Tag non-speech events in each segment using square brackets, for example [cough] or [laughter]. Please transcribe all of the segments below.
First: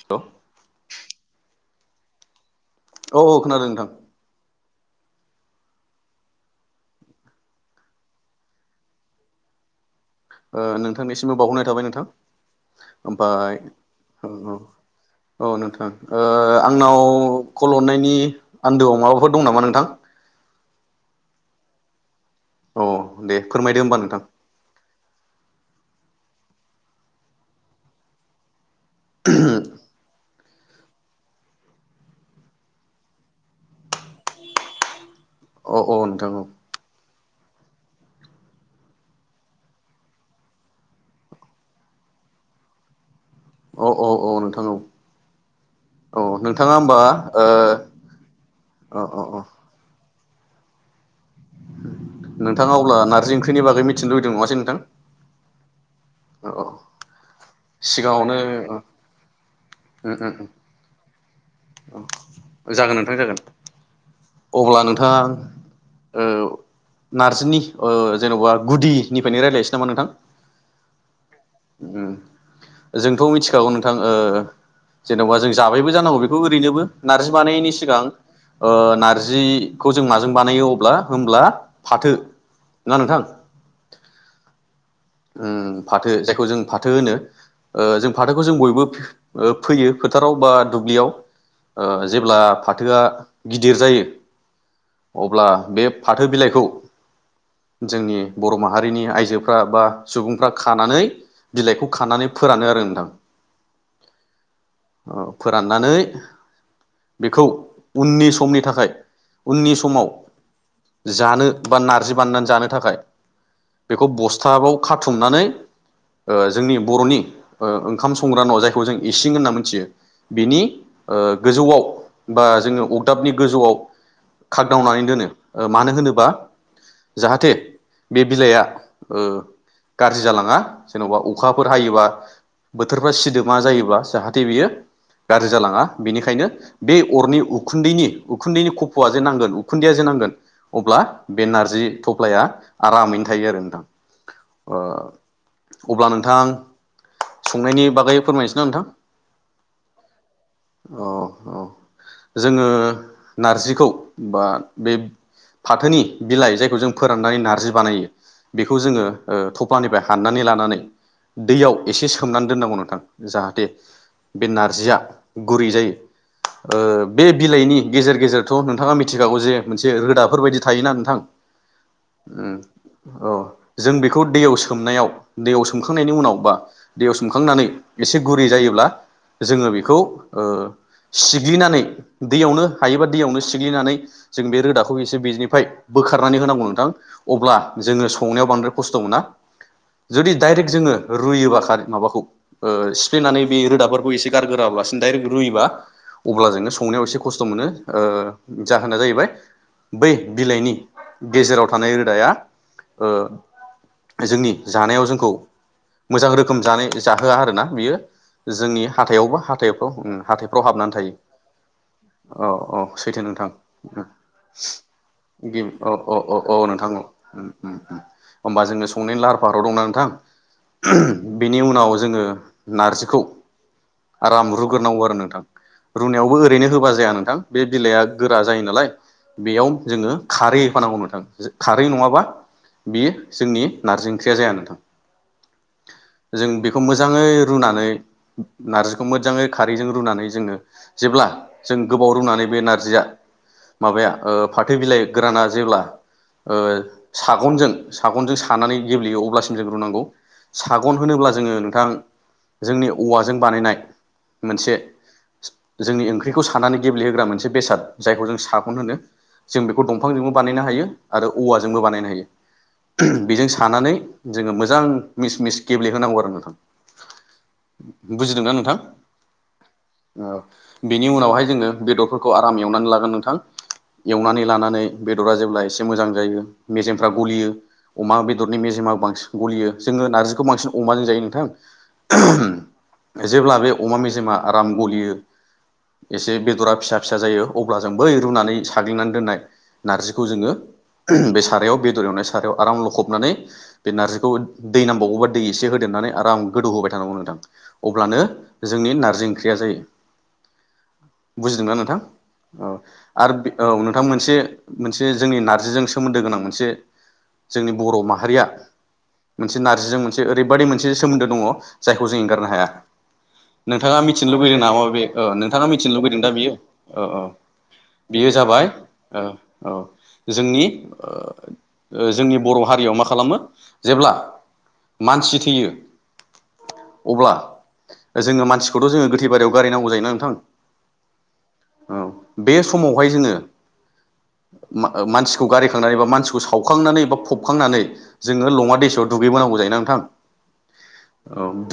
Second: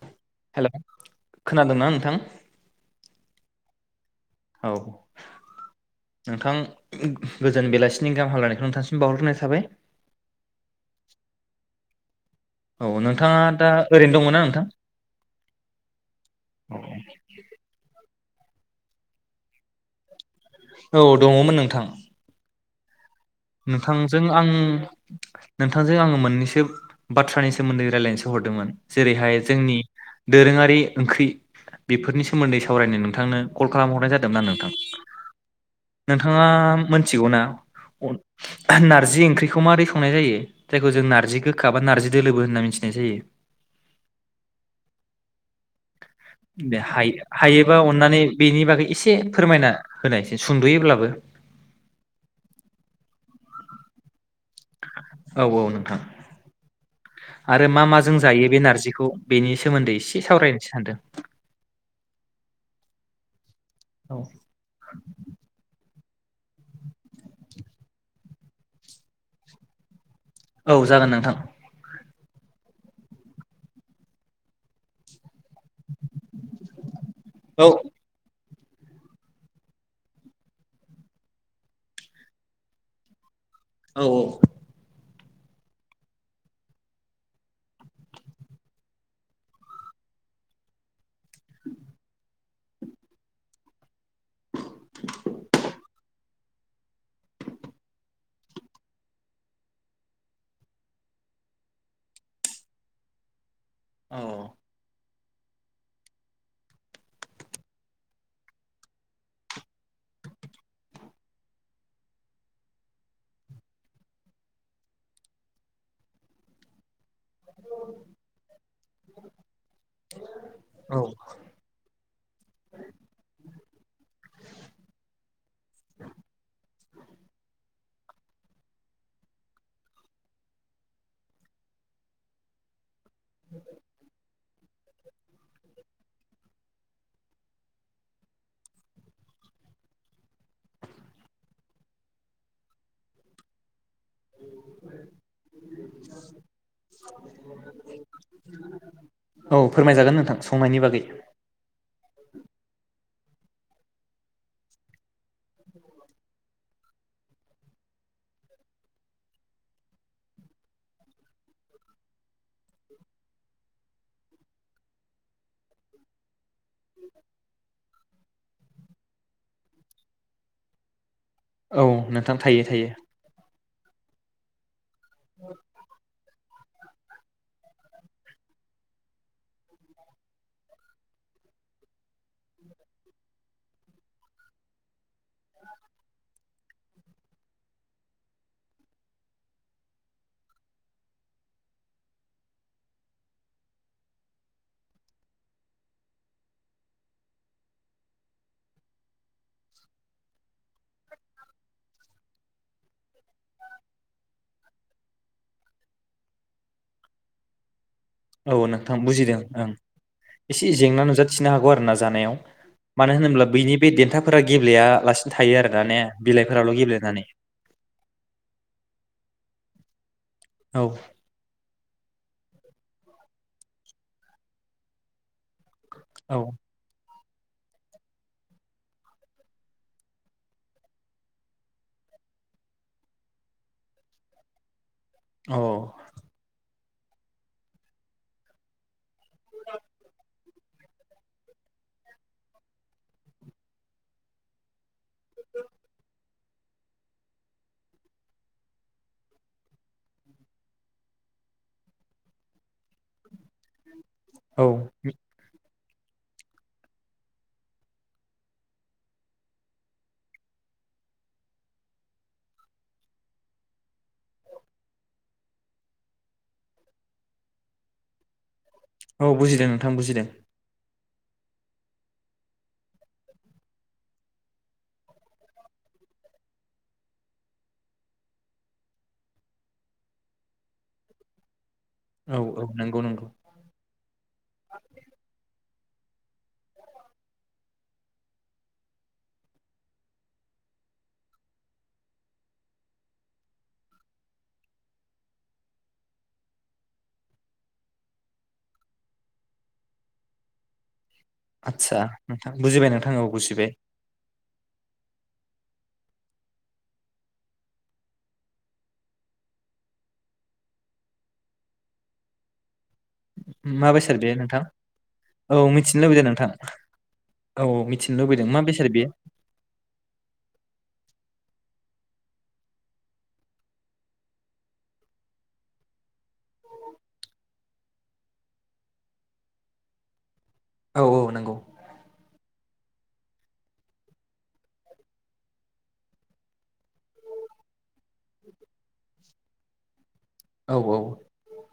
हेल' hello खोनादोंना नोंथां? औ औ खोनादों नोंथां। औ नोंथां गोजोन बेलासिनि गाहाम हामलायनायखौ नोंथांसिम बावहरग्रोनाय थाबाय। ओ नोंथांनिसिमबो बावहरनाय थाबाय नोंथां औ ‌। नोंथाङा ओमफाय दा ओरैनो दङना औ औ, नोंथां औ नोंथां औ आंनाव कल हरनायनि। आन्दोआव माबाफोर दं नामा नोंथां? औ दङ'मोन नोंथां। औ। दे फोरमायदो होमबा नोंथांजों नोंथां आं नोंथां- जों आङो मोननैसो बाथ्रानि सोमोन्दै रायलायनोसो हरदोंमोन। जेरैहाय जोंनि‌ दोरोङारि ओंख्रि बेफोरनि सोमोन्दै सावरायनो नोंथांनो कल खालामहरनाय जादोंमोन आरो नोंथां। औ औ नोंथां नोंथाङा औ मोन- [unintelligible] नारजि ओंख्रिखौ माबोरै संनाय जायो जायखौ जों नार्जि गोखा बा नार्जि दोलोबो होनना मिथिनाय जायो? औ औ औ नोंथां औ। औ नोंथाङा [unintelligible] होमबा ओ हायोबा अननानै बेनि बागै अ एसे अ अ फोरमायना। होनायसै सुंद'योब्लाबो। नोंथाङ अब्ला नारजि ओंख्रिनि बागै मिथिनो [unintelligible] नङा [unintelligible] औ औ नोंथां। औ आरो मा माजों सिगाङावनो जायो बे ओ नारजिखौ बेनि सायाव। सोमोन्दै उम एसे उम सावरायनोसो सान्दों। [unintelligible] जागोन नोंथां जागोन। औ अब्ला नोंथांआ, ओ नारजिनि ओ जेन'बा गुदिनिफ्रायनो रायज्लायनोसै नामा नोंथां? औ जागोन नोंथां उम जोंथ' मिथिखागौ नोंथां ओ जेन'बा जों जाबायबो जानांगौ बेखौ ओरैनोबो नार्जि औ बानायैनि सिगां ओ [unintelligible] [unintelligible] जों न माजों बानायो अब्ला होमब्ला फाथो ना नोंथां औ औ ओम फाथो जायखौ जों फाथो होनो जों ओ फाथोखौ जों बयबो फैयो फोथाराव बा दुब्लियाव जेब्ला फाथोआ गिदिर जायो अब्ला बे फाथो बिलाइखौ जोंनि बर' माहारिनि आइजोफ्रा बा सुबुंफ्रा खानानै बिलाइखौ खानानै फोरानो आरो नोंथां औ औ फोराननानै बेखौ उननि समनि थाखाय उननि समाव जानो बा नारजि बानायनानै जानो थाखाय बेखौ बस्थाबाव खाथुमनानै जोंनि बर'नि ओ ओंखाम संग्रा न' जायखौ जों इसिं होनना मिथियो बिनि औ गोजौआव बा जोङो अगदाबनि गोजौआव खागदावनानै दोनो मानो होनोबा जाहाथे बे बिलाइआ ओ गाज्रि जालाङा जेन'बा अखाफोर हायोबा [unintelligible] [unintelligible] सिदोमा जायोब्ला जाहाथे [unintelligible] बियो गाज्रि जालाङा बेनिखायनो बे अरनि उखुन्दैनि उखुन्दैनि [unintelligible] जे नांगोन उखुन्दैया जे नांगोन अब्ला बे नारजि थफ्लाया आरामैनो थायो आरो नोंथां ओ अब्ला नोंथां संनायनि बागै फोरमायनोसै ना नोंथां औ फोरमायजागोन नोंथां संनायनि बागै औ औ जोङो नारजिखौ [unintelligible] बे फाथोनि बिलाइ जायखौ जों फोराननानै नार्जि बानायो बेखौ जोङो थफ्लानिफ्राय हाननानै लानानै दैयाव एसे सोमनानै दोननांगौ नोंथां जाहाथे बे नारजिया गुरै जायो बे बिलाइनि गेजेर गेजेर [unintelligible] नोंथाङा मिथिखागौ जे मोनसे रोदाफोरबायायदि थायोना नोंथां औ नोंथां उम थायो थायो औ जों बेखौ दैयाव [unintelligible] सोमनायाव दैयाव सोमखांनायनि उनाव बा दैयाव सोमखांनानै एसे गुरै जायोब्ला जोङो बेखौ ओ सिग्लिनानै दैयावनो हायोबा दैयावनो सिग्लिनानै जों बे रोदाखौ एसे बेनिफ्राय बोखारनानै होनांगौ नोंथां अब्ला जोङो संनायाव बांद्राय खस्थ' मोना जुदि डाइरेक्ट जोङो रुयोबा माबाखौ सिफ्लेनानै बे रोदाफोरखौ एसे गारगोराब्लासिनो दडाइरेक्ट रुयोबा अब्ला जोङो संनायाव एसे खस्थ' मोनो जाहोना जाहैबाय बै बिलाइनि गेजेराव थानाय रोदाया जोंनि जानायाव जोंखौ मोजां रोखोम जानाय जाहोआ आरोना बियो औ जोंनि नोंथां बुजिदों हाथायावबो ओं हाथायफ्राव उम एसे हाथायफ्राव हाबनानै जेंना थायो नुजाथिनो औ औ सैथो नोंथां ब्ला बैनि बे देनथाफोरा गेब्लेया लासिनो थायो आरोना औ ने औ औ औ बिलाइफोराल' नोंथां औ गेब्लेनानै बाराव दंना नोंथां औ बेनि उनाव जोङो नारजिखौ आराम रुग्रोनांगौ आरो नोंथां रुनायावबो औ ओरैनो होबा जाया नोंथां बे बिलाइआ गोरा जायो नालाय बेयाव जोङो खारै होफानांगौ नोंथां खारै नङाबा बेयो जोंनि नारजि ओंख्रिया जाया नोंथां औ खौ मोजाङै रुनानै नारजि खौ मोजाङै खारैजों रुनानै जोङो जेब्ला जों गोबाव रुनानै बे नारजिया माबाया ओ फाथो बिलाइ गोराना जेब्ला ओ सागनजों सागनजों सानानै गेब्लेयो अब्लासिम जों रुनांगौ। सागन होनोब्ला जोङो नोंथां जोंनि औवाज जों बानायनाय औ मोनसे जोंनि ओंख्रिखौ सानानै गेब्लेहोग्रा मोनसे बेसाद जायखौ जों सागन होनो। जों बेखौ दंफांजोंबो बानायनो हायो आरो औवाजोंबो बानायनो हायो। ओहोम बेजों सानानै जोङो मोजां मिस मिस गेब्लेहोनांगौ आरो नोंथां। बुजिदोंनाा नोंथां? औ बुजिदों नोंथां बुजिदों। बिनि उनावहाय जोङो बेदरफोरखौ आराम एवनानै लागोन नोंथां। एवनानै लानानै बेदरा जेब्ला एसे मोजां जायो मेजेमफ्रा गलियो अमा बेदरनि मेजेमा बांसिन गलियो जोङो नारजिखौ बांसिन अमाजों जायो नोंथां। औ औ नंगौ ओहोम नंगौ जेब्ला बे अमा मेजेमा आराम गलियो एसे बेदरा फिसा फिसा जायो अब्ला जों बै रुनानै साग्लिनानै दोन्नाय नारजिखौ जोङो ओहोम बे सारायाव बेदर एवनाय सारायाव आराम लखबनानै बे नार्जिखौ दै नांबावगौबा दै एसे होदेरनानै आराम गोदौ होबाय थानांगौ नोंथां। अब्लानो जोंनि नारजि ओंख्रिया जायो। बुजिदोंना नोंथां? आदसा नोंथां औ बुजिबाय नोंथां आरो बि औ बुजिबाय नोंथांमोन मोनसे मोनसे जोंनि नार्जिजों सोमोन्दो गोनां मोनसे जोंनि बर' माहारिया मोनसे नारजिजों मोनसे ओरैबादि मोनसे सोमोन्दो दङ जायखौ जों एंगारनो हाया। मा नोंथाङा बेसाद बे मिथिनो लुबगैदों नोंथां नामा बे ओ औ नोंथाङा मिथिनो लुुबैदों लुबैदों दा नोंथां बियो ओ औ। औ मिथिनो बेयो लुबैदों मा जाबाय बेसाद बेयो औ औ जोंनि ओ जोंनि बर' हारियाव मा खालामो जेब्ला मानसि थैयो अब्ला जोङो मानसिखौथ' जोङो गोथै बारियाव गारहैनांगौ जायोना नोंथां। औ औ नंगौ। औ बे समावहाय जोङो मा-मानसिखौ गारहैखांनानै बा मानसिखौ सावखांनानै बा फबखांनानै जोङो लङा दैसायाव दुगैबोनांगौ जायो ना नोंथां। औ औ।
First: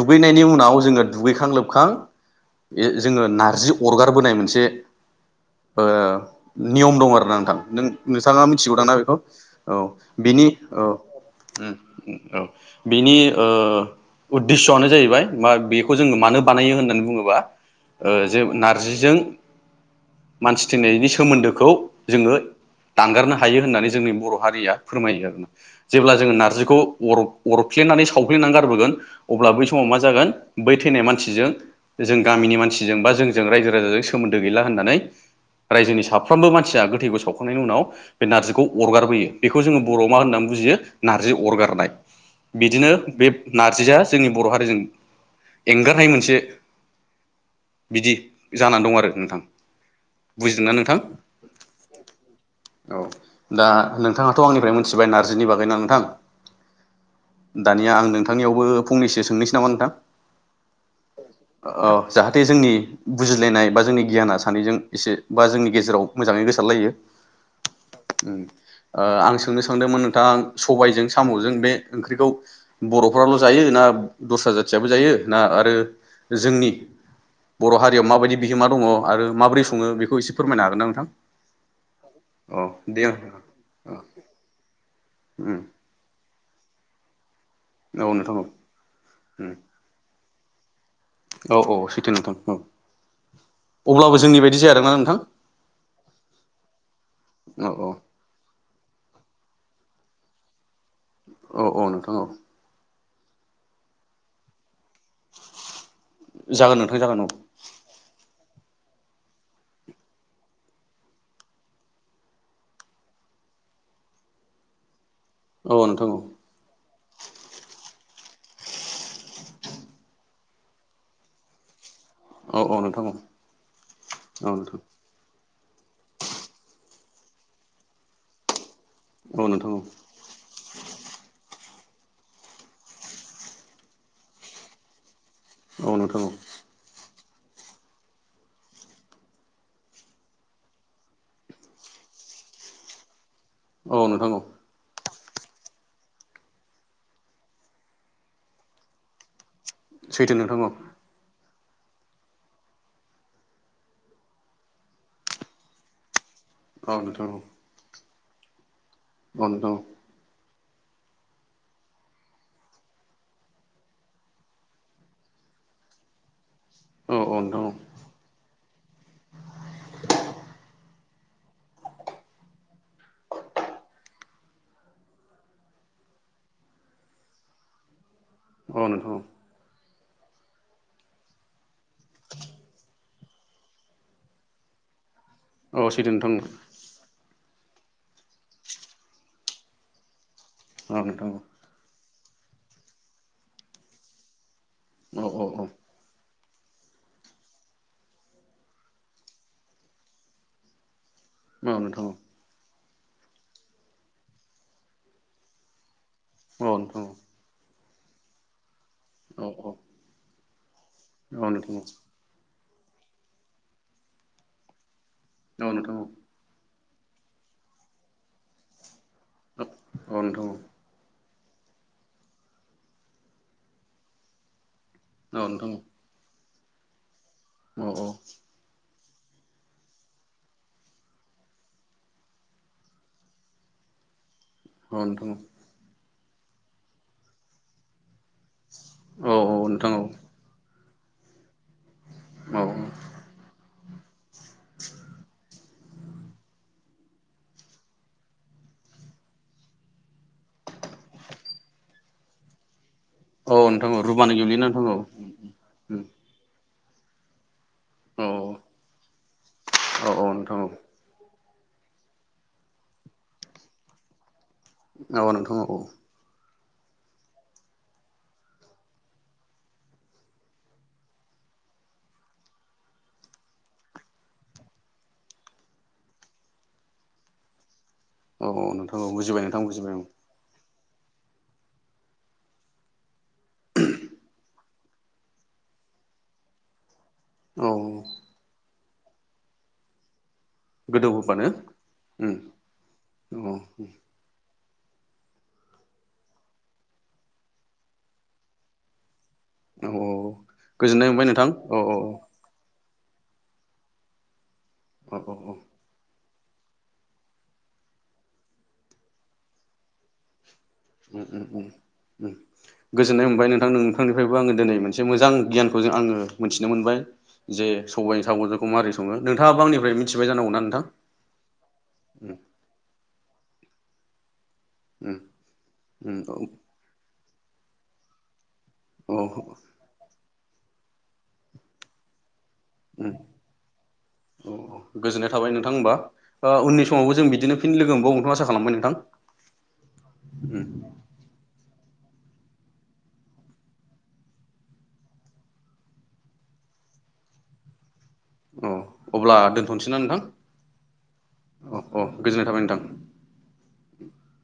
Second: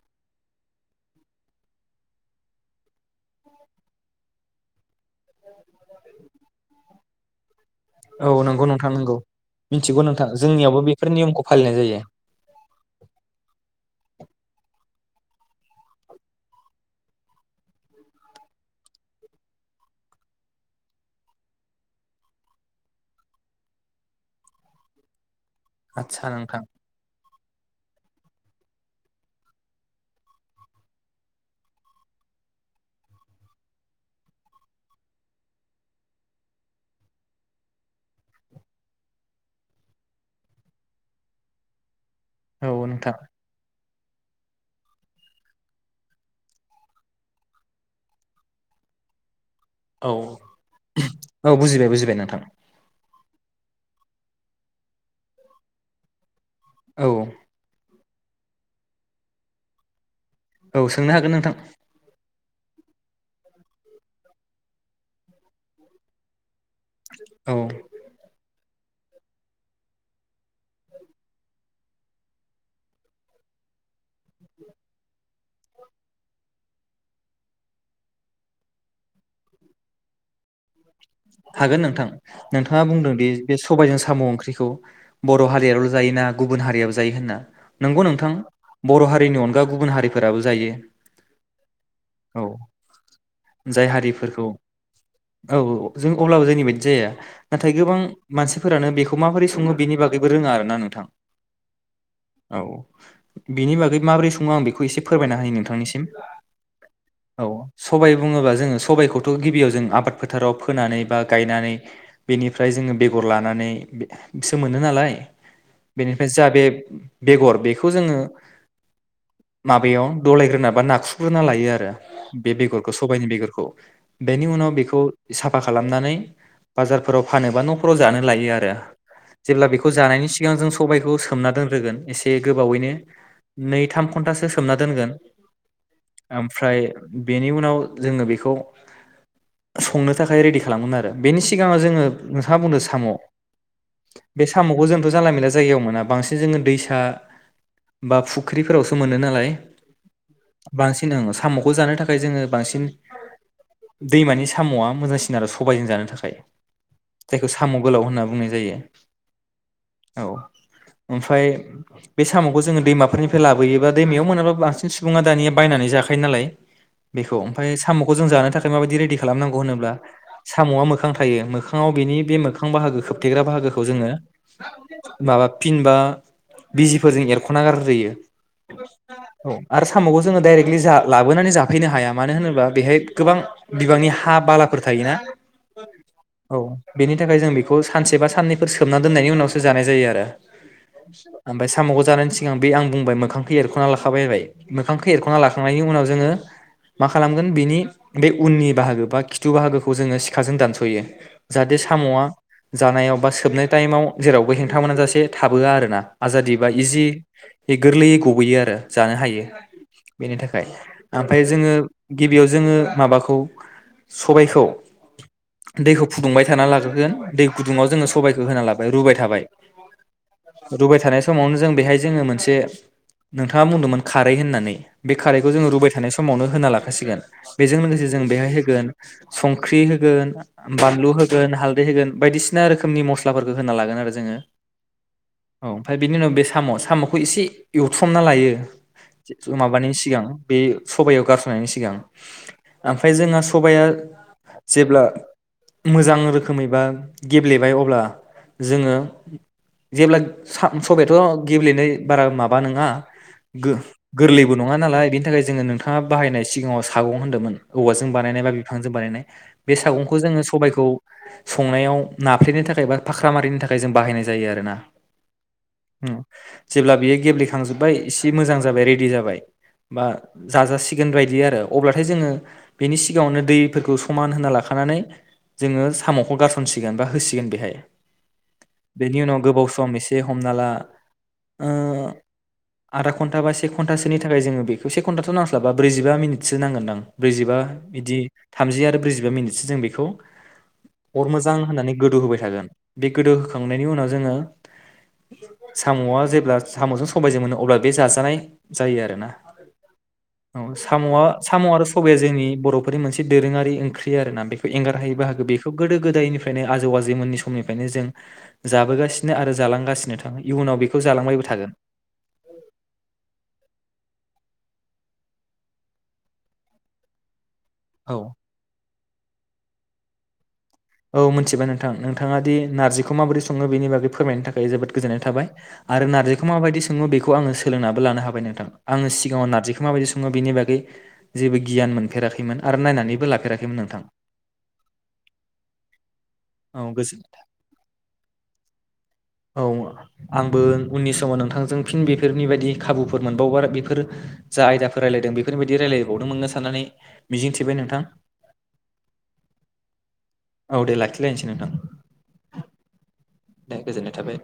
दुगैनायनि उनाव जोङो दुगैखां लोबखां ए जोङो नारजि अरगारबोनाय मोनसे ओ नियम दं आरोना नोंथां। औ नों-नोंथाङा नंगौ मिथिगौदां नोंथां ना बेखौ नंगौ औ मिथिगौ नोंथां बिनि जोंनियावबो औ बेफोर नियमखौ उम फालिनाय जायो औ बिनि ओ उद्दिस'आनो जायहैब [unintelligible] बेखौ जोङो मानो बानायो होननानै बुङोबा ओ जे नारजिजों मानसि थैनायनि सोमोन्दोखौ जोङो दानगारनो हायो होननानै जोंनि बर' हारिया फोरमायो आरोना। जेब्ला आदसा जोङो नोंथां नारजिखौ अरफ अरफ्लेनानै सावफ्लेनानै गारबोगोन अब्ला बै समाव मा जागोन बै थैनाय मानसिजों जों गामिनि मानसिजों बा जोंजों रायजो राजाजों सोमोन्दो गैला होननानै रायजोनि साफ्रोमबो मानसिया गोथैखौ सावखांनायनि उनाव बे नारजिखौ अरगारबोयो बेखौ जोङो बर'आव मा होननानै बुजियो नारजि अरगारनाय। औ बिदिनो नोंथां बे नारजिया जोंनि बर' हारिजों एंगारहायै मोनसे बिदि जानानै दं आरो नोंथां। औ औ बुजिदोंना नोंथां ओहोम औ बुजिबाय बुजिबाय नोंथां। औ दा नोंथाङाथ' आंनिफ्राय मिथिबाय नार्जिनि बागैना नोंथां। औ दानिया आं नों नोंथांनियावबो फंनैसो सोंनोसै नामा नोंथां? औ सोंनो हागोन नोंथां। औ जाहाथे जोंनि बुजिलायनाय बा जोंनि गियाना सानैजों एसे बा जोंनि गेजेराव मोजाङै गो लायो औ उम। ओ आं सोंनो सोंदोंमोन नोंथां सबाइजों साम'जों बे ओंख्रिखौ बर'फ्राल' जायो ना दस्रा जाथियाबो जायो ना आरो जोंनि बर' हारियाव माबायदि बिहोमा दङ' आरो माबोरै सङो बेखौ एसे फोरमायनो हागोन ना नोंथां? हागोन नोंथां औ नोंथाङा दे औ बुंदोंदि बे सबाइजों साम' ओंख्रिखौ बर' हारियाल' जायोना गुबुन हारियाबो जायो होनना नोंगौ नोंथां बर' हारिनि अनगा गुबुन हारिफोराबो जायो। औ औ सैथो नोंथां औ। जाय अब्लाबो हारिफोरखौ जोंनि बायदि जाया आरो ना नोंथां। औ अब्लाबो जोंनि बायदि जाया। औ नाथाय औ गोबां मानसिफोरानो बेखौ माबोरै सङो बिनि बागैबो रोङा आरो ना नोंथां। औ औ नोंथां औ। बिनि बागै माबोरै सङो आं बे खौ इसे फोरमायना होनि नोंथांनिसिम। जागोन नोंथां जागोन औ सबाय बुङोबा जोङो सबायखौथ' गिबियाव जों आबाद फोथाराव फोनानै बा गायनानै बेनिफ्राय जोङो बेगर लानानै सो मोनो नालाय। औ नोंथां औ बेनिफ्राय जा बे बेगर बेखौ जोङो माबेयाव गलायग्रोना बा नाखुग्रोना लायो आरो बे औ औ बेगरखौ नोंथां औ सबायनि बेगरखौ। बेनि औ उनाव नोंथां बेखौ साफा खालामनानै बाजारफोराव फानोबा न'फोराव जानो लायो आरो औ जेब्ला नोंथां बेखौ जानायनि सिगां जों सबायखौ सोमना दोन ग्रोगोन एसे गोबावैनो नै थाम घन्टासो सोमना दोनगोन। औ नोंथां ओमफ्राय बेनि उनाव जोङो बेखौ संनो थाखाय रेडि खालामगोन आरो बेनि सिगाङाव जोङो नोंथाङा बुंनो साम' औ नोंथां औ। बो जानला मोनला जायगायाव मोना। बांसिन जोङो दैसा बा फुख्रिफोरावसो मोनो नालाय। सैथो नोंथां औ बांसिन ओं साम' खौ जानो थाखाय जोङो बांसिन दैमानि साम'आ मोजांसिन आरो सबायजों जानो थाखाय। औ नोंथां औ जायखौ साम' गोलाव होनना बुंनाय जायो। औ नोंथां औ औ ओमफ्राय बे साम'खौ जोङो दैमाफोरनिफ्राय लाबोयोबा दैमायाव मोनाब्लाबो बांसिन सुबुङा दानिया बायनानै जाखायो नालाय औ औ बेखौ नोंथां ओमफाय साम'खौ जों जानो थाखाय माबायदि रेडि खालामनांगौ होनोब्ला साम'आ मोखां थायो मोखाङाव बेनि बे मोखां बाहागो खोबथेग्रा बाहागोखौ जोङो माबा फिनबा बिजिफोरजों एरख'ना गारग्रोयो। औ नोंथां औ आरो साम'खौ जोङो डरेक्टलि जा लाबोनानै जा फैनो हाया मानो होनोब्ला बेहाय गोबां बिबांनि हा बालाफोर थायोना? औ सैथो नोंथां औ बेनि थाखाय जों बे खौ सानसे बा साननैफोर सोमना दोननायनि औ नोंथां औ ओमफाय साम'खौ जानानै सिगां बे आं बुंबाय मोखांखौ एरख'ना लाखाबायबाय मोखांखौ औ एरख'ना लाखांनायनि उनाव जोङो मा खालामगोन बिनि बे उननि बाहागो बा खिथु बाहागोखौ जोङो सिखाजों दानस'यो। जाहाथे नोंथां साम'आ जानायाव बा सोबनाय टाइमाव जेरावबो हेंथा मोना जासे थाबोआ आरो ना आजादि औ नोंथां बा औ इजि नोंथां गोरलैयै गबोयो आरो जानो औ नोंथां हायो बेनि थाख [unintelligible] ओमफ्राय जोङो गिबियाव जोङो माबाखौ सबायखौ औ नोंथां औ नोंथां औ दैखौ फुदुंबाय थाना लागो दै गुदुुंआव जोङो सबायखौ होनानै लाबाय रुबाय थाबाय औ नोंथां औ नोंथां औ रुबाय थानाय स समावनो जों बेहाय जोङो मोनसे नोंथाङा बुंदोंमोन खारै होननानै बे खारैखौ जोङो रुबाय थानाय समावनो होना लाखासिगोन। बेजों लोगोसे जों बेहाय होगोन संख्रि होगोन बानलु होगोन हालदै होगोन बायदिसिना रोखोमनि मस्लाफोरखौ होना लागोन आरो जोङो। औ नोंथां औ बिनि उनाव बे साम' साम'खौ एसे एउथुब हमना लायो माबानि सिगां बे सबायाव गारसोननायनि सिगां औ ओमफ्राय जोङो [inaudible] जेब्ला मोजां रोखोमै बा गेब्लेबाय अब्ला जोङो जेब्ला सबायाथ' गेब्लेनाय बारा माबा नङा औ नोंथां औ रुबानो गोरलैबो गेब्लेयोना नङा नोंथां औ नालाय बिनि थाखाय जोङो नोंथाङा बाहायनाय सिगाङाव थागौ होनदोंमोन औवा औ बानायनाय बा बिफांजों बानायनाय बे सागंखौ औ जोङो नोंथां सबायखौ औ संनायाव नाफ्रेनो थाखाय बा फाख्रा मारिनि थाखाय जों बाहायनाय जायो जायो आरोना औ नोंथां औ जेब्ला बियो गेब्लेखांजोब्बाय एसे मोजां जाबाय रेडि जाबाय बा जाजासिगोन बायदि आरो अब्लाथाय जोङो बेनि सिगाङावनो दैफोरखौ समान होना लाखानानै जोङो साम'खौ गारसनसिगोन बा होसिगोन बेहाय औ नोंथां औ बेनि उनाव बुजिबाय नोंथां गोबाव सम बुजिबाय औ एसे हमना ला ओ [inaudible] घन्टा बा से घन्टासोनि थाखाय जोङो बे बे से घन्टाथ' नांस्लाबा ब्रैजिबा मिनिटसो नांगोन ब्रैजिबा औ बिदि थामजि आरो ब्रैजिबा मिनिटसो जों बेखौ गोदौ अर होबानो मोजां होननानै गोदौ उम होबाय थागोन बे गोदो औ होखांनायनि उनाव जोङो साम'आ जेब्ला साम'जों समबायजों मोनो अब्ला बे जाजानाय जायो आरोना औ गोजोननाय साम'आ मोनबाय नोंथां साम' औ आरो औ सबाया जोंनि बर'फोरनि मोनसे दोरोङारि ओंख्रि आरोना बेखौ एंगार औ हायो बाहागो औ बेखौ गोदो गोदायनि बेनो आजौ आजैमोननि समनिफ्रायनो जों जाबोगासिनो आरो जालांगासिनो थ [unintelligible] गोजोननाय मोनबाय नोंथां नोंथांनिफ्रायबो आङो दिनै मोनसे मोजां गियानखौ जों आङो मोनथिनो मोनबाय जे औ सबाइजों सामजोंखौ मोरै सङो नोंथाङाबो आंनिफ्राय मिथि सिनबाय जांगौ ना नोंथां औ मिथिबाय नोंथां नोंथाङा दि नारजिखौ माबोरै सं बिनि बागै फोरमायनो थाख थाखाय जोबोद उम गोजोन्नाय थाबाय आरो उम नारजिखौ माबायदि सङो बे बेखौ आङो सोलोंनाबो लानो हाबाय नोंथां। आङो औ सिगाङाव नारजिखौ माबायदि सङो बेनि बागै गै जेबो गियान मोनफेराखैमोन। आरो उम नायनानैबो लाफेराखैमोन नोंथां। औ गोजोननाय थाबाय नोंथां होमबा औ उननि समावबो गोजोन जों बिदिनो फिन लोगो मोनबावगोनखौ आसा खालामबाय नोंथां। औ उम आंबो उननि समाव नोंथांजों फिन बे बेफोरनि बायदि खाबुफोर मोनबावबा बेफोर जा आयदाफोर रायलायदों बेफोरनि बायदि रायलायबावनो मोनगोन साननानै मिजिंथिबाय नोंथां। अ अब्ला दोनथ'नोसै ना नोंथां? औ दे लाखिलायनोसै नोंथां अ ओ गोजोननाय थाबाय नोंथां। दे गोजोननाय थाबाय।